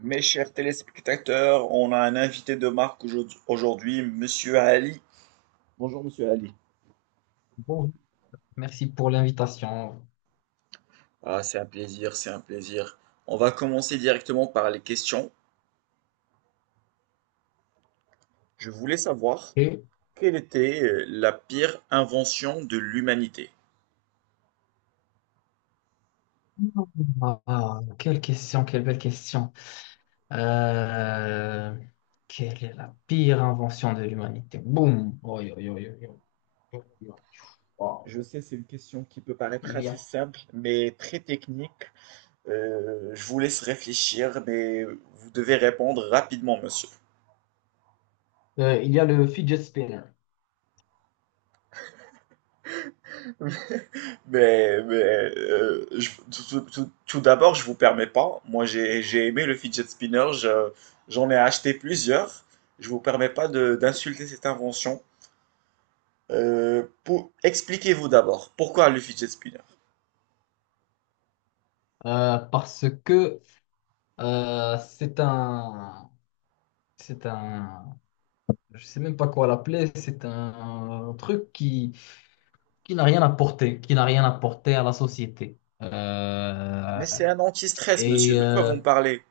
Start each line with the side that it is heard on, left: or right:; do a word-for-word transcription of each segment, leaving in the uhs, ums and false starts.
right: Mes chers téléspectateurs, on a un invité de marque aujourd- aujourd'hui, Monsieur Ali. Bonjour Monsieur Ali.
left: Bon, merci pour l'invitation.
right: Ah, c'est un plaisir, c'est un plaisir. On va commencer directement par les questions. Je voulais savoir
left: Et...
right: quelle était euh, la pire invention de l'humanité.
left: Ah, quelle question, quelle belle question. Euh, Quelle est la pire invention de l'humanité? Boum. Oi, oi, oi, oi, oi, oi, oi. Wow.
right: Je sais, c'est une question qui peut paraître
left: Il y
right: assez
left: a,
right: simple, mais très technique. Euh, je vous laisse réfléchir, mais vous devez répondre rapidement, monsieur.
left: euh, il y a le fidget spinner.
right: Mais, mais euh, je- tout, tout- tout- tout d'abord, je vous permets pas. Moi, j'ai, j'ai aimé le fidget spinner. Je- j'en ai acheté plusieurs. Je vous permets pas de- d'insulter cette invention. Euh, pour, expliquez-vous d'abord pourquoi le fidget spinner.
left: Euh, parce que euh, c'est un, c'est un, je sais même pas quoi l'appeler, c'est un truc qui, qui n'a rien apporté, qui n'a rien apporté à la société. Euh,
right: Mais c'est un anti-stress, monsieur.
left: et
right: De quoi vous
left: euh,
right: me parlez?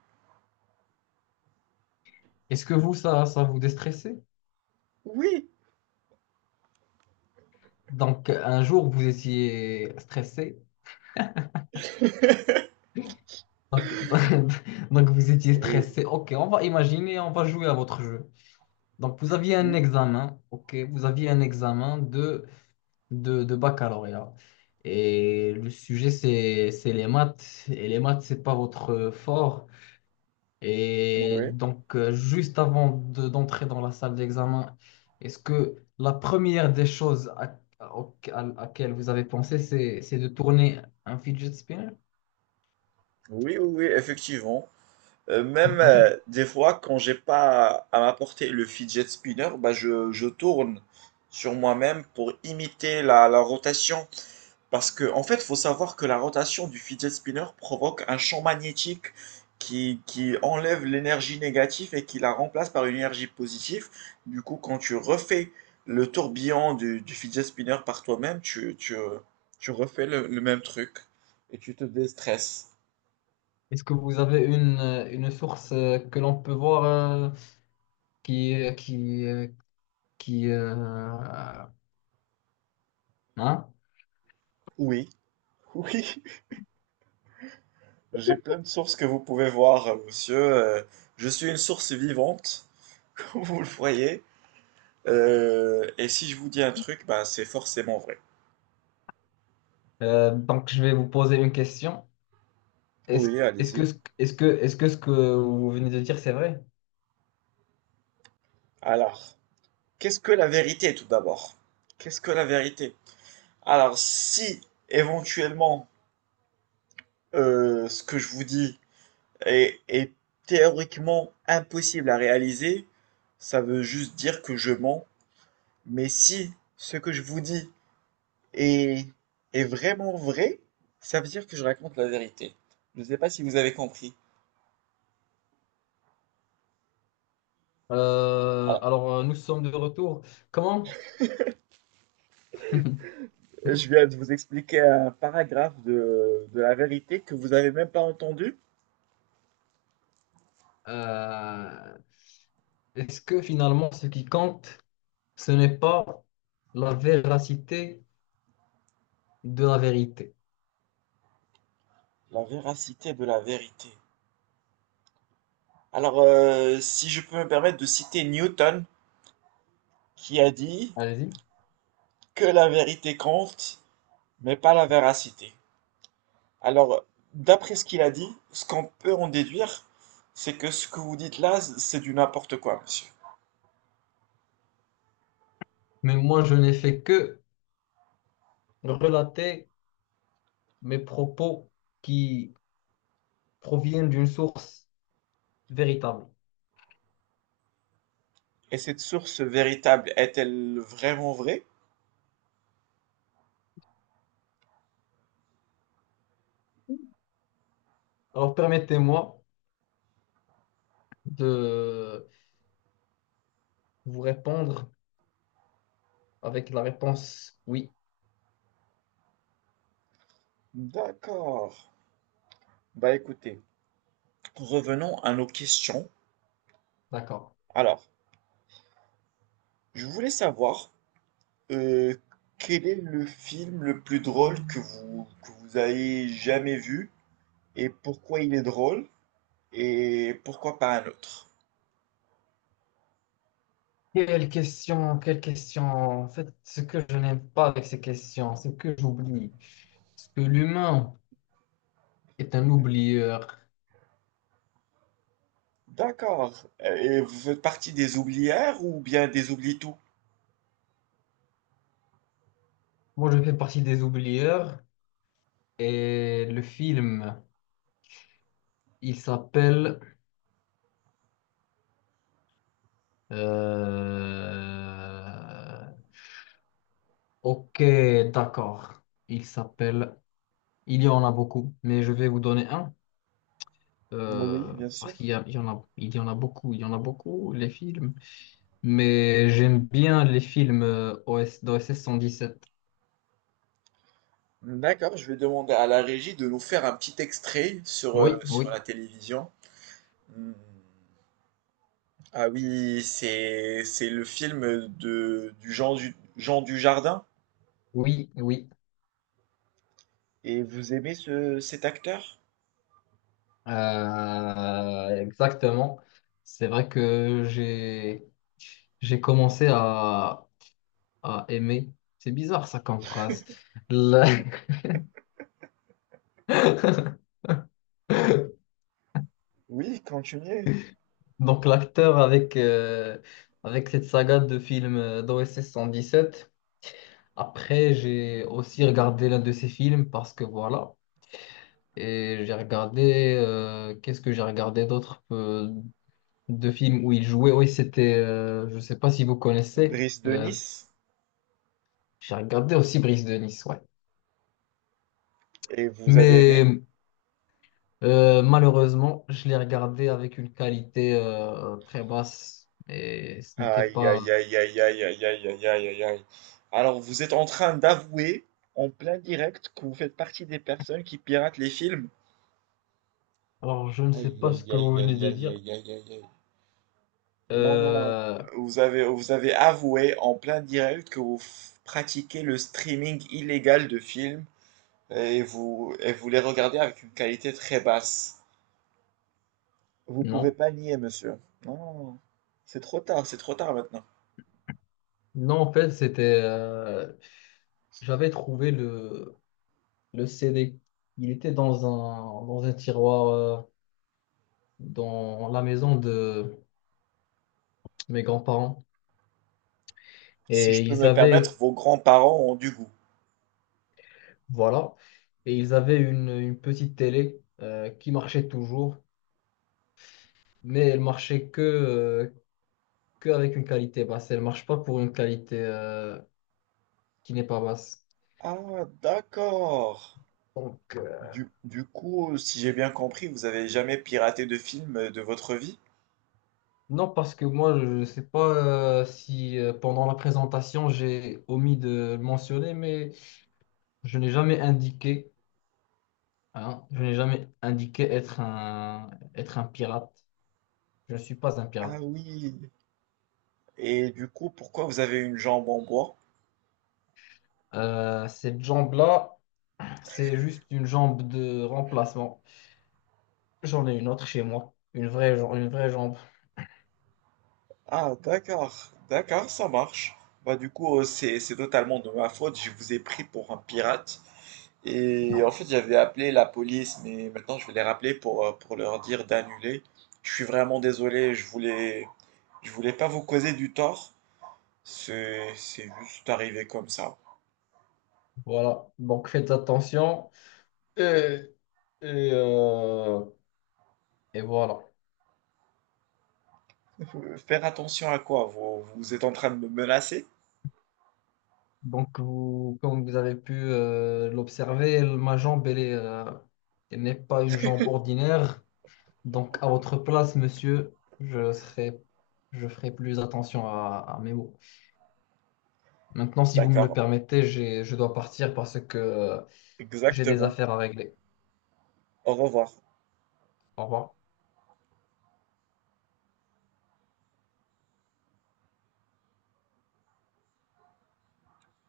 left: est-ce que vous, ça, ça vous déstressait?
right: Oui.
left: Donc, un jour, vous étiez stressé. Donc, donc, vous étiez
right: Oui.
left: stressé. OK, on va imaginer, on va jouer à votre jeu. Donc, vous aviez un
right: Oui.
left: examen. OK, vous aviez un examen de, de, de baccalauréat. Et le sujet, c'est, c'est les maths. Et les maths, c'est pas votre fort. Et
right: Oui.
left: donc, euh, juste avant de- d'entrer dans la salle d'examen, est-ce que la première des choses à, à- au- à à laquelle vous avez pensé, c'est, c'est de tourner un fidget spinner?
right: Oui. Oui. Oui, effectivement. Euh, même euh, Des fois, quand j'ai pas à m'apporter le fidget spinner, bah je, je tourne sur moi-même pour imiter la, la rotation. Parce que, en fait, faut savoir que la rotation du fidget spinner provoque un champ magnétique qui, qui enlève l'énergie négative et qui la remplace par une énergie positive. Du coup, quand tu refais le tourbillon du, du fidget spinner par toi-même, tu, tu, tu refais le, le même truc et tu te déstresses.
left: Est-ce que vous avez une, euh, une source euh, que l'on peut voir euh, qui, euh, qui, euh, qui euh, hein?
right: Oui. Oui. J'ai plein de sources que vous pouvez voir, euh, monsieur. Euh, je suis une source vivante, comme vous le voyez. Euh, et si je vous dis un truc, bah, c'est forcément vrai.
left: Euh, donc, je vais vous poser une question. Est-ce,
right: Oui,
left: est-ce
right: allez-y.
left: que, ce- est-ce que, est-ce que ce que vous venez de dire, c'est vrai?
right: Alors, qu'est-ce que la vérité tout d'abord? Qu'est-ce que la vérité? Alors, si éventuellement euh, ce que je vous dis est, est théoriquement impossible à réaliser, ça veut juste dire que je mens. Mais si ce que je vous dis Et, et vraiment vrai, ça veut dire que je raconte la vérité. Je ne sais pas si vous avez compris.
left: Euh,
right: Alors,
left: alors, euh, nous sommes de retour. Comment?
right: je viens de vous expliquer un paragraphe de, de la vérité que vous n'avez même pas entendu.
left: Euh, Est-ce que finalement, ce qui compte, ce n'est pas la véracité de la vérité?
right: La véracité de la vérité. Alors, euh, si je peux me permettre de citer Newton, qui a dit
left: Allez-y.
right: que la vérité compte, mais pas la véracité. Alors, d'après ce qu'il a dit, ce qu'on peut en déduire, c'est que ce que vous dites là, c'est du n'importe quoi, monsieur.
left: Mais moi, je n'ai fait que relater mes propos qui proviennent d'une source véritable.
right: Et cette source véritable est-elle vraiment vraie?
left: Alors permettez-moi de vous répondre avec la réponse oui.
right: D'accord. Bah écoutez, revenons à nos questions.
left: D'accord.
right: Alors, je voulais savoir euh, quel est le film le plus drôle que vous, que vous ayez jamais vu et pourquoi il est drôle et pourquoi pas un autre.
left: Quelle question, quelle question. En fait, ce que je n'aime pas avec ces questions, c'est que j'oublie. Parce que l'humain est un oublieur.
right: D'accord. Et vous faites partie des oublières ou bien des oublie-tout?
left: Moi, je fais partie des oublieurs et le film, il s'appelle... euh, Ok, d'accord. Il s'appelle... Il y en a beaucoup, mais je vais vous donner un.
right: Oui,
left: Euh,
right: bien sûr.
left: parce qu'il y a- Il y en a, il y en a beaucoup, il y en a beaucoup, les films. Mais j'aime bien les films euh, O S, d'O S S cent dix-sept.
right: D'accord, je vais demander à la régie de nous faire un petit extrait sur, euh,
left: Oui,
right: sur
left: oui,
right: la télévision. Mmh. Ah oui, c'est c'est le film de du Jean du Jean Dujardin.
left: oui, oui.
right: Et vous aimez ce cet acteur?
left: Euh, exactement. C'est vrai que j'ai, j'ai commencé à, à aimer. C'est bizarre ça comme phrase. La-
right: Oui, continuez.
left: Donc l'acteur avec, euh, avec cette saga de films d'O S S cent dix-sept. Après, j'ai aussi regardé l'un de ses films parce que voilà. Et j'ai regardé, euh, qu'est-ce que j'ai regardé d'autres de films où il jouait? Oui, c'était, euh, je sais pas si vous connaissez,
right: Brice de
left: euh,
right: Nice.
left: j'ai regardé aussi Brise de Nice, ouais.
right: Et vous avez aimé?
left: Mais euh, malheureusement, je l'ai regardé avec une qualité euh, très basse et ce n'était
right: Aïe
left: pas.
right: aïe aïe aïe aïe aïe aïe aïe aïe aïe aïe. Alors vous êtes en train d'avouer en plein direct que vous faites partie des personnes qui piratent les films?
left: Alors, je ne sais
right: Aïe
left: pas ce
right: aïe
left: que
right: aïe
left: vous venez
right: aïe aïe
left: de
right: aïe
left: dire.
right: aïe aïe aïe. Non, non, non.
left: Euh,
right: Vous avez, vous avez avoué en plein direct que vous f- pratiquez le streaming illégal de films et vous, et vous les regardez avec une qualité très basse. Vous pouvez
left: non.
right: pas nier, monsieur. Non, non, non. C'est trop tard, c'est trop tard maintenant.
left: Non, en fait, c'était. Euh, J'avais trouvé le le C D. Il était dans un, dans un tiroir euh, dans la maison de mes grands-parents.
right: Si
left: Et
right: je peux
left: ils
right: me permettre,
left: avaient,
right: vos grands-parents ont du goût.
left: voilà, et ils avaient une, une petite télé euh, qui marchait toujours, mais elle marchait que, euh, que avec une qualité basse. Elle marche pas pour une qualité euh, qui n'est pas basse.
right: Ah, d'accord.
left: Donc, euh,
right: Du, du coup, si j'ai bien compris, vous avez jamais piraté de film de votre vie?
left: non, parce que moi, je ne sais pas euh, si euh, pendant la présentation, j'ai omis de le mentionner, mais je n'ai jamais indiqué, hein, je n'ai jamais indiqué être un, être un pirate. Je ne suis pas un
right: Ah
left: pirate.
right: oui. Et du coup, pourquoi vous avez une jambe en bois?
left: Euh, cette jambe-là, c'est juste une jambe de remplacement. J'en ai une autre chez moi. Une vraie, jam- une vraie jambe.
right: Ah, d'accord, d'accord, ça marche. Bah, du coup, euh, c'est, c'est totalement de ma faute. Je vous ai pris pour un pirate. Et
left: Non.
right: en fait, j'avais appelé la police, mais maintenant je vais les rappeler pour, euh, pour leur dire d'annuler. Je suis vraiment désolé, je voulais, je voulais pas vous causer du tort. C'est, c'est juste arrivé comme ça.
left: Voilà. Donc faites attention. Et, et, euh, et voilà.
right: Euh, Faire attention à quoi? Vous, vous êtes en train de me menacer?
left: Donc, vous, comme vous avez pu euh, l'observer, ma jambe, elle est, euh, elle n'est pas une jambe ordinaire. Donc, à votre place, monsieur, je serai, je ferai plus attention à, à mes mots. Maintenant, si vous me le
right: D'accord,
left: permettez, j'ai- je dois partir parce que euh, j'ai des
right: exactement.
left: affaires à régler.
right: Au revoir.
left: Au revoir.